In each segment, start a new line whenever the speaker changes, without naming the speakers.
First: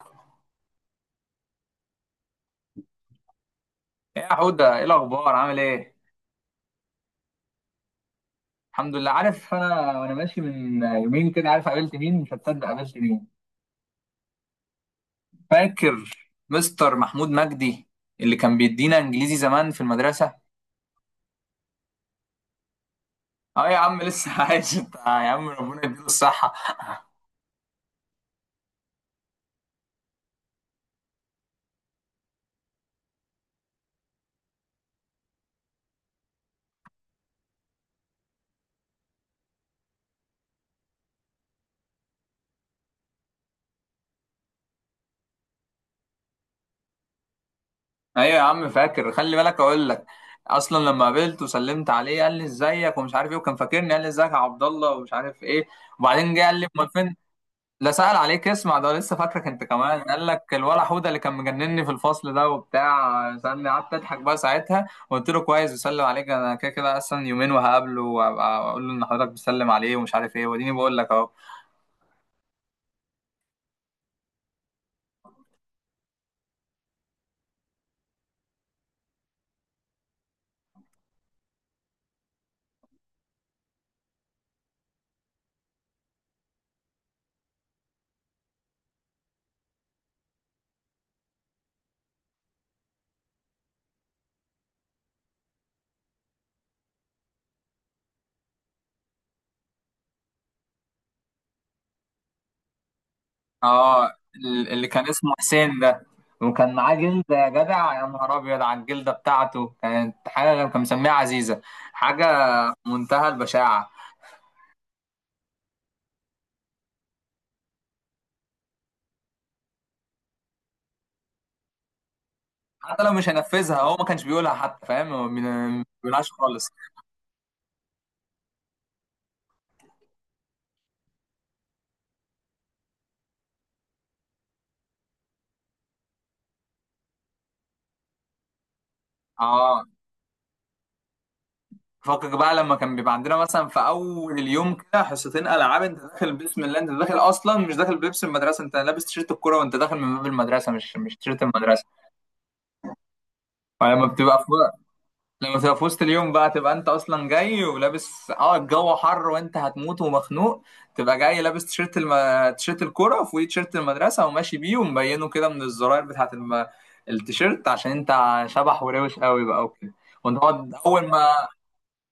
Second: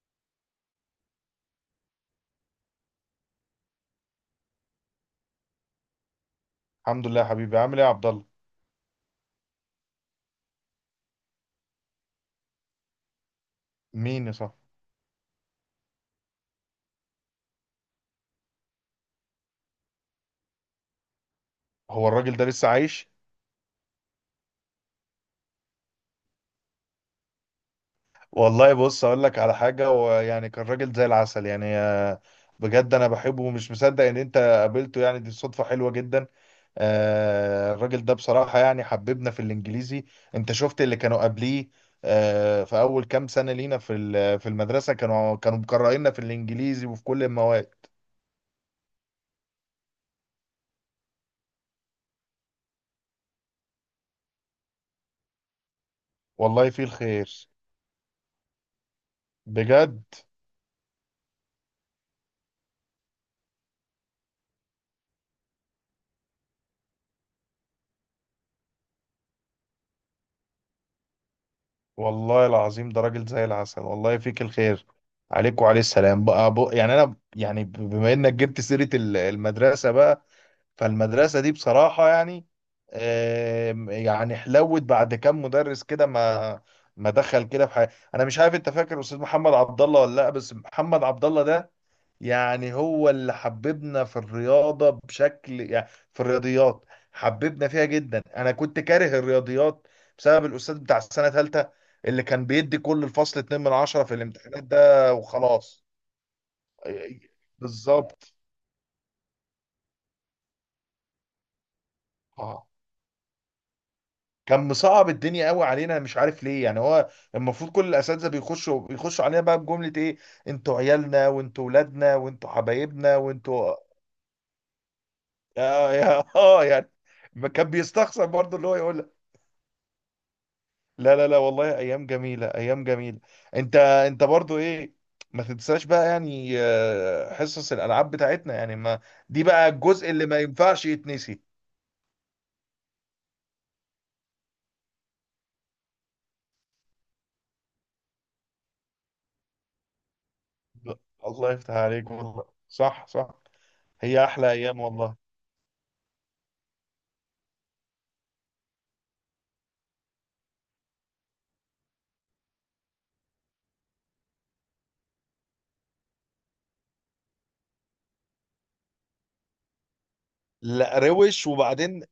ايه، يا حودة، ايه الاخبار؟ عامل ايه؟
الحمد لله يا حبيبي، عامل ايه يا عبد الله؟
الحمد لله. عارف، انا وانا ماشي من يومين كده، عارف قابلت مين؟ مش هتصدق قابلت مين.
مين يا صاحبي؟
فاكر مستر محمود مجدي اللي كان بيدينا انجليزي زمان في المدرسة؟
هو الراجل ده لسه عايش؟
اه يا عم لسه عايش. انت يا عم، ربنا يديله الصحة.
والله بص اقول لك على حاجه. هو يعني كان راجل زي العسل يعني بجد انا بحبه ومش مصدق ان انت قابلته، يعني دي صدفه حلوه جدا. الراجل ده بصراحه يعني حببنا في الانجليزي. انت شفت اللي كانوا قبليه؟ في اول كام سنه لينا في في المدرسه كانوا مكرهيننا في الانجليزي وفي كل المواد.
ايوه يا عم، فاكر، خلي بالك اقول لك. اصلا لما قابلت وسلمت عليه قال لي ازيك ومش عارف ايه، وكان فاكرني، قال لي ازيك يا عبد الله ومش عارف ايه. وبعدين جه قال لي
والله فيه
امال فين.
الخير.
لا، سأل عليك. اسمع، ده لسه فاكرك انت كمان،
بجد.
قال لك الولا حوده اللي كان مجنني في الفصل ده وبتاع، سألني، قعدت اضحك بقى ساعتها وقلت له كويس، بسلم عليك، انا كده كده اصلا يومين وهقابله وابقى اقول له ان حضرتك بتسلم عليه ومش عارف ايه، واديني بقول لك اهو.
والله العظيم ده راجل زي العسل، والله فيك الخير. عليك وعليه السلام بقى. بق يعني انا يعني بما انك جبت سيرة المدرسة بقى، فالمدرسة دي بصراحة يعني يعني حلوت بعد كام مدرس كده، ما ما دخل كده في حياتي. انا مش عارف، انت فاكر استاذ محمد عبد الله ولا لا؟ بس محمد عبد الله ده يعني هو اللي حببنا في الرياضة بشكل يعني، في الرياضيات، حببنا فيها جدا. انا كنت كاره الرياضيات بسبب الاستاذ بتاع السنة ثالثة، اللي كان بيدي كل الفصل 2 من
اه،
10 في الامتحانات
اللي كان
ده
اسمه حسين
وخلاص.
ده، وكان معاه جلده يا جدع. يا
بالظبط.
نهار ابيض على الجلده بتاعته، كانت حاجه كان مسميها عزيزه، حاجه
اه.
منتهى البشاعه.
كان مصعب الدنيا قوي علينا. أنا مش عارف ليه. يعني هو المفروض كل الاساتذه بيخشوا علينا بقى بجمله ايه: انتوا عيالنا وانتوا ولادنا وانتوا
حتى لو
حبايبنا
مش
وانتوا.
هنفذها هو ما كانش بيقولها حتى، فاهم؟ ما
اه، يا
بيقولهاش
اه،
خالص.
يعني ما كان بيستخسر برضه اللي هو يقول. لا لا لا، والله ايام جميله، ايام جميله. انت برضو ايه؟ ما تنساش بقى، يعني حصص الالعاب بتاعتنا يعني ما، دي بقى
اه،
الجزء اللي ما ينفعش يتنسي.
فكك بقى. لما كان بيبقى عندنا مثلا في اول اليوم كده حصتين العاب، انت داخل بسم الله، انت داخل اصلا مش داخل بلبس المدرسه، انت لابس تيشيرت الكوره وانت داخل من باب المدرسه، مش
لا،
مش تيشيرت
الله يفتح
المدرسه.
عليك، والله صح صح.
فلما
هي
بتبقى في
احلى ايام والله.
لما بتبقى في وسط اليوم بقى، تبقى انت اصلا جاي ولابس، الجو حر وانت هتموت ومخنوق، تبقى جاي لابس تيشيرت الكوره وفوقيه تيشيرت المدرسه، وماشي بيه ومبينه كده من الزراير بتاعت التيشيرت عشان انت شبح وروش قوي بقى وكده، وانت تقعد
لا،
اول ما.
روش وبعدين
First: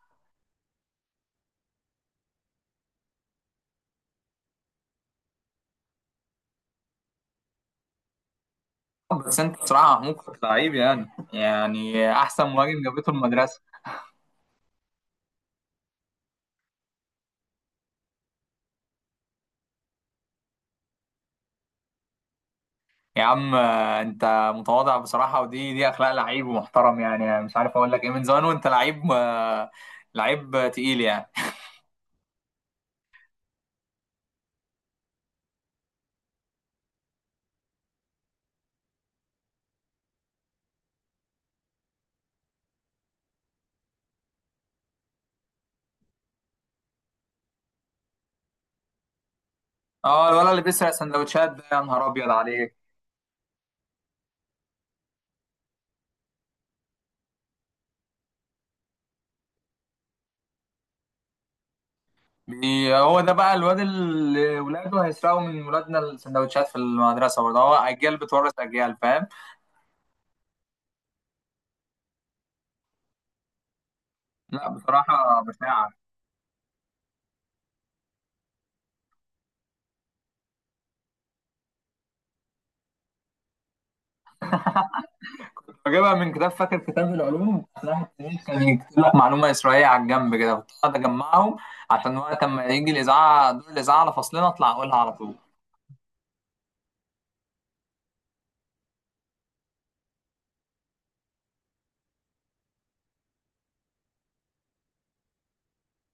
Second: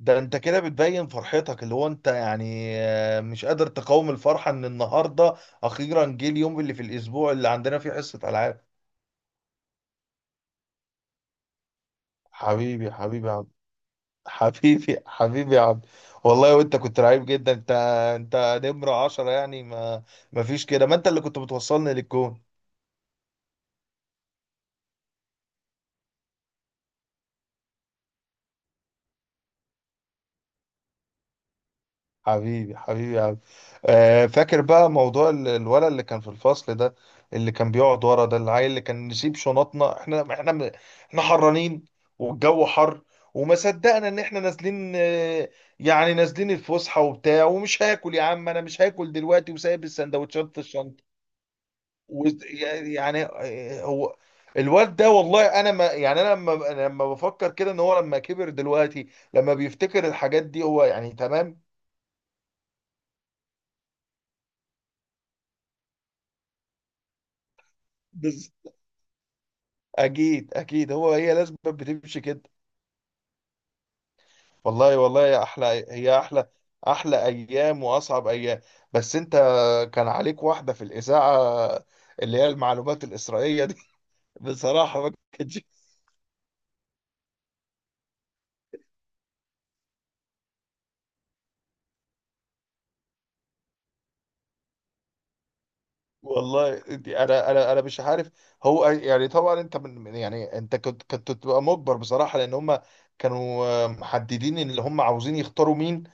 ده انت كده بتبين فرحتك، اللي هو انت يعني مش قادر تقاوم الفرحه ان النهارده اخيرا جه اليوم اللي في الاسبوع اللي عندنا فيه حصه العاب.
بس انت بصراحة، محمود، كنت لعيب يعني احسن مهاجم
حبيبي
جابته
حبيبي.
المدرسة.
حبيبي حبيبي يا عبد. والله وانت كنت رعيب جدا انت، انت نمرة عشرة يعني، ما ما فيش كده، ما انت اللي كنت بتوصلني للجون.
يا عم، انت متواضع بصراحة، ودي دي اخلاق لعيب ومحترم، يعني مش عارف اقول لك ايه، من زمان وانت لعيب، لعيب تقيل يعني.
حبيبي حبيبي يا عبد. فاكر بقى موضوع الولد اللي كان في الفصل ده، اللي كان بيقعد ورا ده، العيل اللي كان نسيب شنطنا. احنا احنا حرانين والجو حر، وما صدقنا ان احنا نازلين. يعني نازلين الفسحة وبتاع، ومش هاكل، يا عم انا مش هاكل دلوقتي، وسايب
اه، الولد
السندوتشات في
اللي بيسرق
الشنطة.
سندوتشات ده، يا نهار ابيض عليك.
يعني، هو الواد ده، والله انا ما يعني، انا لما بفكر كده ان هو لما كبر دلوقتي، لما بيفتكر الحاجات دي، هو يعني تمام؟
هو ده بقى الواد اللي ولاده هيسرقوا من ولادنا السندوتشات في المدرسة برضه، هو اجيال
بز...
بتورث اجيال، فاهم؟
اكيد اكيد، هو هي لازم بتمشي كده.
لا
والله والله
بصراحة
يا احلى،
بشاعة.
هي احلى، احلى ايام واصعب ايام. بس انت كان عليك واحده في الاذاعه، اللي هي المعلومات الاسرائيليه دي. بصراحه ما كانتش.
بجيبها من كتاب، فاكر كتاب العلوم، راح التاريخ كان يكتب لك معلومة إسرائيلية على الجنب كده، كنت أقعد أجمعهم عشان وقت ما يجي الإذاعة، دور الإذاعة على فصلنا، أطلع أقولها على طول.
والله دي انا انا مش عارف. هو يعني طبعا انت يعني انت كنت تبقى مجبر بصراحه، لان هم كانوا محددين ان اللي هم عاوزين يختاروا مين.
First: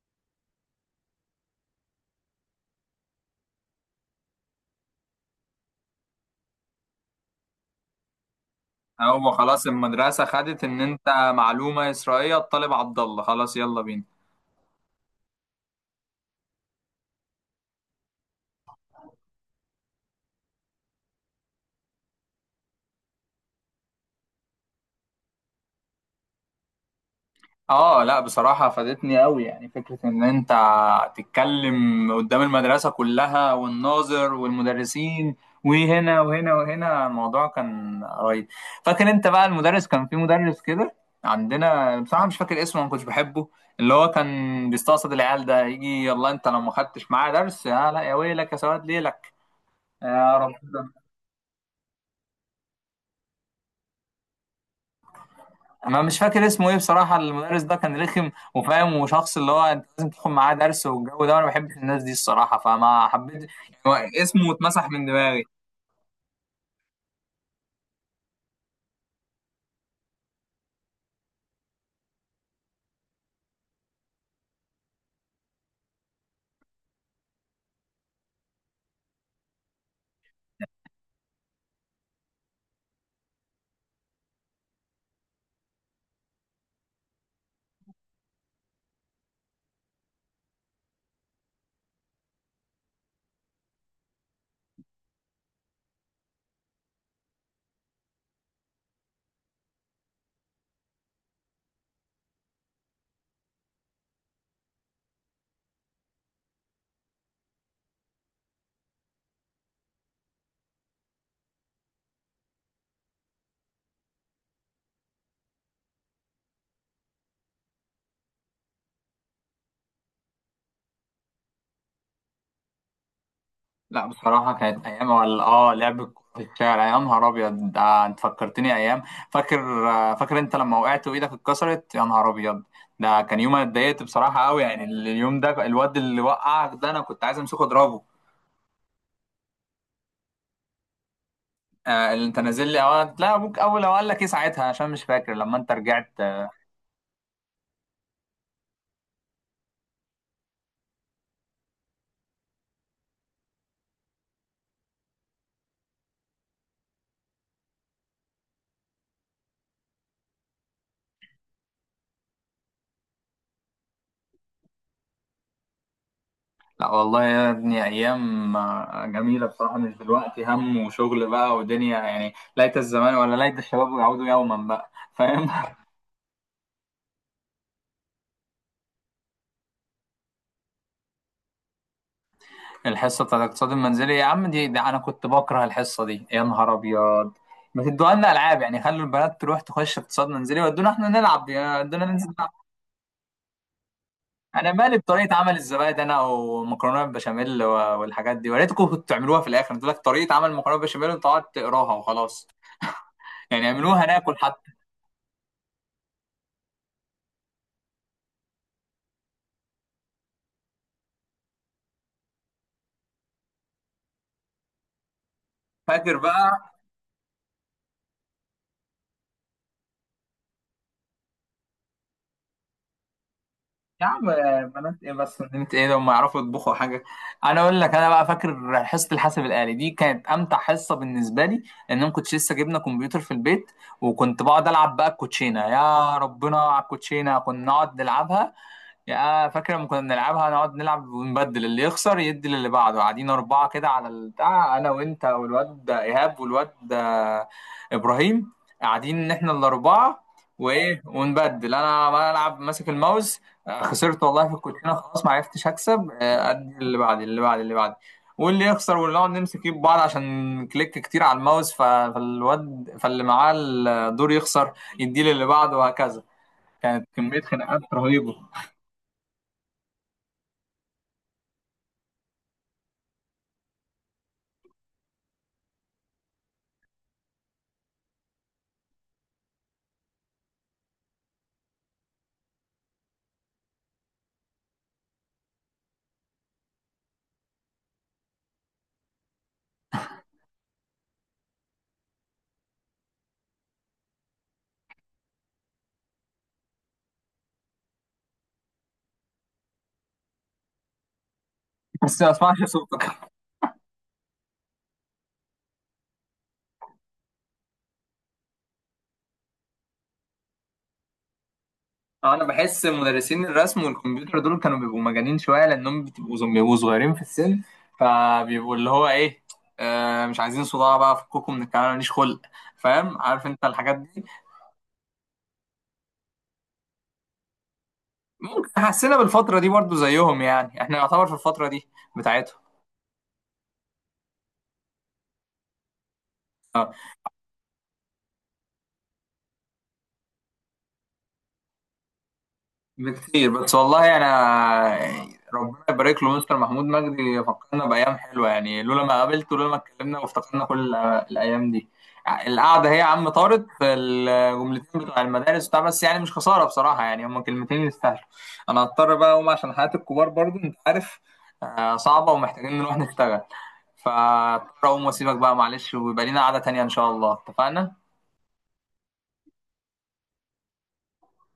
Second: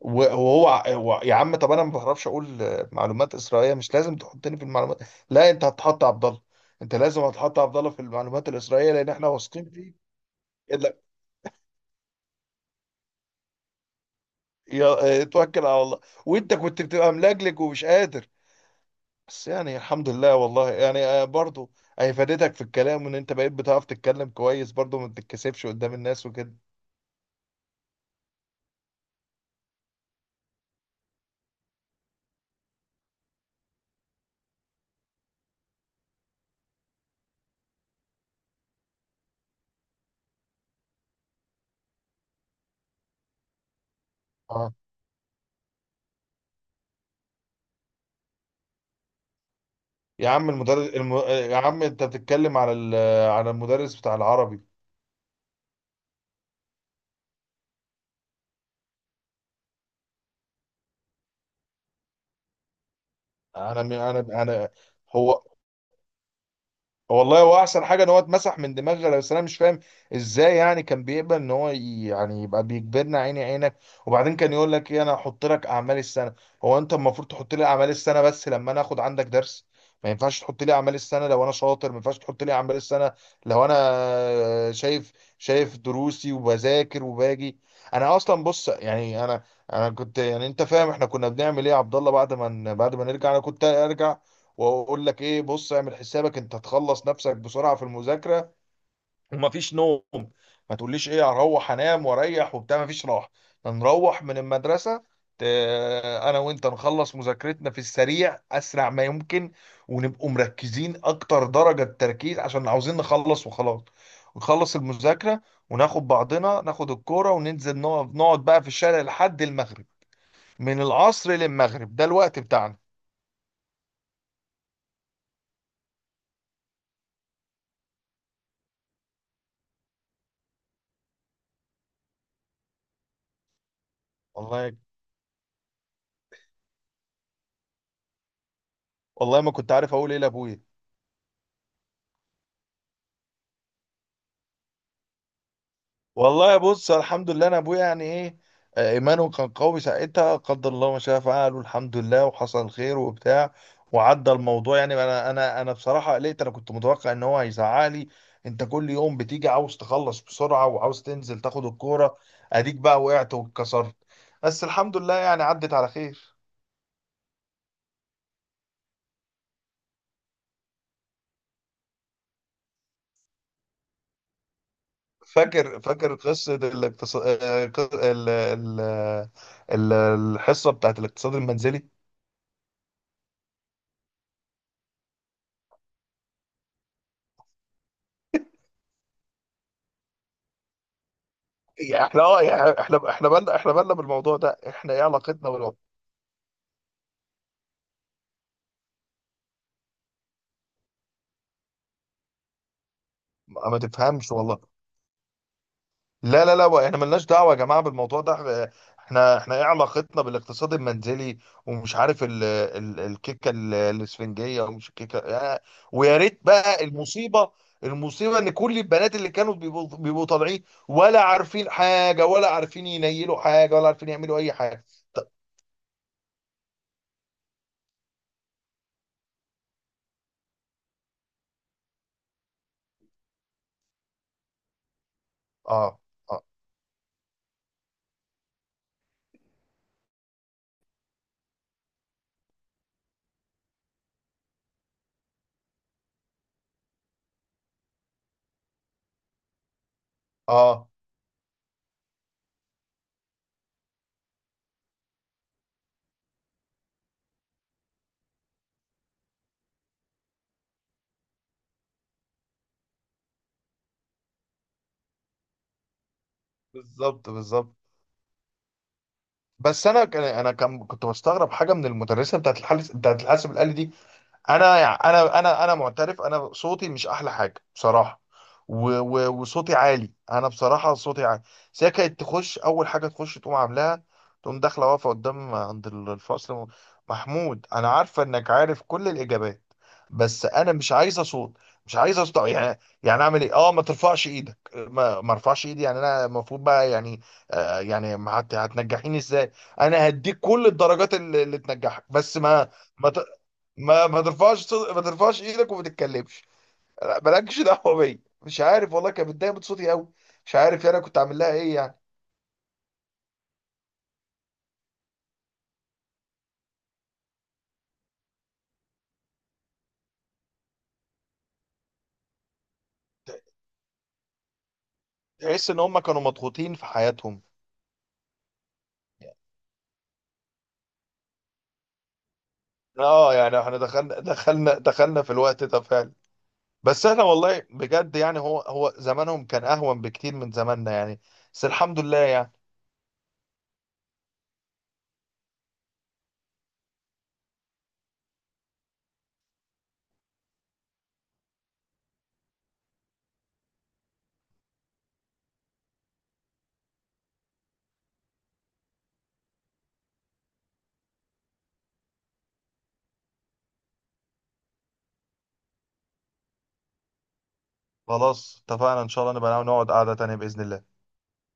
وهو يا عم، طب انا ما بعرفش اقول معلومات اسرائيليه، مش لازم تحطني في المعلومات. لا، انت هتحط عبد الله، انت لازم هتحط عبد الله في المعلومات الاسرائيليه لان احنا
هو
واثقين
خلاص
فيه.
المدرسة خدت إن
إلا-
أنت معلومة إسرائيلية، الطالب عبد الله خلاص، يلا بينا.
يا توكل على الله. وانت كنت بتبقى ملجلج ومش قادر. بس يعني الحمد لله والله، يعني برضو هي فادتك في الكلام، وان انت بقيت بتعرف تتكلم كويس برضو، ما بتتكسفش قدام الناس وكده.
اه، لا بصراحة فادتني قوي. يعني فكرة ان انت تتكلم قدام المدرسة كلها، والناظر والمدرسين، وهنا وهنا وهنا، الموضوع كان رهيب. فاكر انت بقى المدرس؟ كان في مدرس كده عندنا، بصراحة مش فاكر اسمه، ما كنتش بحبه، اللي هو كان
اه،
بيستقصد العيال ده، يجي يلا انت لو ما خدتش معاه درس، يا لا يا ويلك يا سواد ليلك.
يا
يا
عم
رب.
المدرس يا عم انت بتتكلم على على المدرس بتاع العربي.
ما مش فاكر اسمه ايه بصراحة، المدرس ده كان رخم وفاهم وشخص اللي هو انت لازم تاخد معاه درس، والجو ده، وانا ما بحبش الناس دي الصراحة، فما حبيت
انا
يعني،
انا
اسمه
انا
اتمسح من
هو،
دماغي.
والله هو احسن حاجه ان هو اتمسح من دماغنا. بس انا مش فاهم ازاي، يعني كان بيقبل ان هو يعني يبقى بيجبرنا عيني عينك؟ وبعدين كان يقول لك ايه؟ انا هحط لك اعمال السنه. هو انت المفروض تحط لي اعمال السنه بس لما انا اخد عندك درس؟ ما ينفعش تحط لي اعمال السنه لو انا شاطر، ما ينفعش تحط لي اعمال السنه لو انا شايف، شايف دروسي وبذاكر وباجي. انا اصلا بص يعني، انا كنت يعني، انت فاهم احنا كنا بنعمل ايه يا عبد الله بعد ما نرجع؟ انا كنت ارجع واقول لك ايه، بص اعمل حسابك، انت تخلص نفسك بسرعه في المذاكره ومفيش نوم. ما تقوليش ايه، هروح انام واريح وبتاع، مفيش راحه. نروح من المدرسه، ت- انا وانت نخلص مذاكرتنا في السريع، اسرع ما يمكن، ونبقوا مركزين اكتر درجه تركيز عشان عاوزين نخلص وخلاص. ونخلص المذاكره وناخد بعضنا، ناخد الكوره وننزل نقعد بقى في الشارع لحد المغرب. من العصر للمغرب، ده الوقت بتاعنا.
لا بصراحة كانت ايام، ولا لعب الكورة في الشارع يا نهار ابيض. ده انت فكرتني ايام. فاكر انت لما وقعت وايدك اتكسرت يا نهار ابيض. ده كان يوم انا اتضايقت بصراحة قوي،
والله.
يعني اليوم ده الواد اللي وقعك ده انا كنت عايز امسكه اضربه.
والله ما كنت عارف اقول ايه لابويا.
اللي انت نازل لي لا، ابوك اول لو قال لك ايه ساعتها، عشان مش فاكر لما انت رجعت.
والله بص الحمد لله، انا ابويا يعني ايه، ايمانه كان قوي ساعتها. قدر الله ما شاء فعل، والحمد لله وحصل خير وبتاع، وعدى الموضوع. يعني انا انا بصراحه قلقت، انا كنت متوقع ان هو هيزعلي، انت كل يوم بتيجي عاوز تخلص بسرعه وعاوز تنزل تاخد الكوره، اديك بقى وقعت واتكسرت. بس الحمد لله يعني عدت على خير.
لا والله يا ابني، ايام جميله بصراحه، مش دلوقتي هم وشغل بقى ودنيا، يعني ليت الزمان ولا ليت الشباب يعودوا يوما بقى، فاهم؟
فاكر فاكر قصه الاقتصاد، ال... ال... الحصه بتاعت الاقتصاد المنزلي.
الحصه بتاعت الاقتصاد المنزلي يا عم، دي انا كنت بكره الحصه دي يا نهار ابيض. ما تدوها لنا العاب، يعني خلوا البنات تروح تخش اقتصاد منزلي ودونا احنا نلعب، ودونا
يعني احنا،
ننزل
اه
نلعب.
يعني احنا بالنا، احنا بالنا بالموضوع ده،
انا
احنا
مالي
ايه
بطريقه
علاقتنا
عمل
بالموضوع؟
الزبادي انا ومكرونه بالبشاميل والحاجات دي، وريتكم كنتوا تعملوها في الاخر؟ تقول لك طريقه عمل مكرونه بالبشاميل وانت تقعد تقراها وخلاص، يعني
ما
اعملوها
تفهمش
ناكل
والله.
حتى.
لا لا لا، احنا ملناش دعوه يا جماعه بالموضوع ده. احنا احنا ايه علاقتنا بالاقتصاد المنزلي؟ ومش عارف ال الكيكه الاسفنجيه، ومش الكيكه
فاكر
ويا ريت
بقى.
بقى. المصيبه، المصيبه ان كل البنات اللي كانوا بيبقوا طالعين، ولا عارفين حاجه، ولا عارفين ينيلوا حاجه، ولا
يا
عارفين
عم،
يعملوا اي حاجه.
بنات ايه
طب.
بس، بنات ايه لما يعرفوا يطبخوا حاجه. انا اقول لك انا بقى، فاكر حصه الحاسب الالي دي، كانت امتع حصه بالنسبه لي. ان انا كنت لسه جبنا كمبيوتر في البيت، وكنت بقعد العب بقى الكوتشينه،
اه.
يا
اه.
ربنا على الكوتشينه كنا نقعد نلعبها. يا فاكر لما كنا بنلعبها، نقعد نلعب ونبدل اللي يخسر يدي للي بعده، قاعدين أربعة كده على البتاع، أنا وأنت والواد ده إيهاب والواد ده إبراهيم، قاعدين إن إحنا الأربعة.
اه.
وإيه، ونبدل أنا ما ألعب ماسك الماوس، خسرت والله في الكوتشينة، خلاص ما عرفتش أكسب، أدي اللي بعدي اللي بعدي اللي بعدي، واللي يخسر، واللي نقعد نمسك ايد بعض عشان كليك كتير على الماوس، ف- فالواد فاللي معاه الدور يخسر يديه للي بعده وهكذا. كانت
بالظبط
كمية
بالظبط.
خناقات رهيبة.
بس انا انا كان كنت بستغرب حاجه من المدرسه بتاعت الحاسب، بتاعت الحاسب الالي دي. انا يعني انا معترف، انا صوتي مش احلى حاجه بصراحه. و وصوتي عالي، انا بصراحه صوتي عالي. بس هي كانت تخش، اول حاجه تخش تقوم عاملاها، تقوم داخله واقفه قدام عند الفصل: محمود انا عارفه انك عارف كل الاجابات، بس انا مش عايزه صوت. مش عايزه صوت. يعني اعمل ايه؟ اه، ما ترفعش ايدك. ما ارفعش ايدي يعني؟ انا المفروض بقى يعني يعني ما هتنجحيني ازاي؟ انا هديك كل الدرجات اللي تنجحك،
بس ما
بس
اسمعش
ما ما ت-
صوتك.
ما ترفعش ما ترفعش ايدك، وما تتكلمش. لا، مالكش دعوه بيا. مش عارف والله، كانت متضايقه من صوتي قوي. مش عارف يعني انا كنت عامل لها ايه يعني.
انا بحس مدرسين الرسم والكمبيوتر دول كانوا بيبقوا مجانين شويه، لانهم بيبقوا صغيرين في السن، فبيبقوا اللي هو ايه، مش عايزين صداع بقى، فكوكوا من الكلام، ماليش خلق، فاهم؟ عارف انت الحاجات دي.
تحس ان هم كانوا مضغوطين في حياتهم.
ممكن حسينا بالفتره دي برضو زيهم، يعني احنا نعتبر في الفتره دي بتاعتهم.
اه يعني احنا دخلنا دخلنا في الوقت ده فعلا. بس احنا والله بجد يعني هو زمانهم كان اهون بكتير من زماننا يعني. بس الحمد لله يعني.
بكتير. بس والله انا، ربنا يبارك له مستر محمود مجدي فكرنا بايام حلوه. يعني لولا ما قابلته، لولا ما اتكلمنا وافتكرنا كل الايام دي. القعده هي يا عم طارت في الجملتين بتوع المدارس بتاع، بس يعني مش خساره بصراحه، يعني هما كلمتين يستاهلوا. انا هضطر بقى اقوم عشان حياه الكبار برضو انت عارف، صعبه، ومحتاجين نروح نشتغل. فاضطر اقوم واسيبك بقى معلش، ويبقى لينا قعده تانيه ان شاء الله. اتفقنا؟
خلاص اتفقنا، ان شاء الله نبقى نقعد قعدة تانية بإذن الله.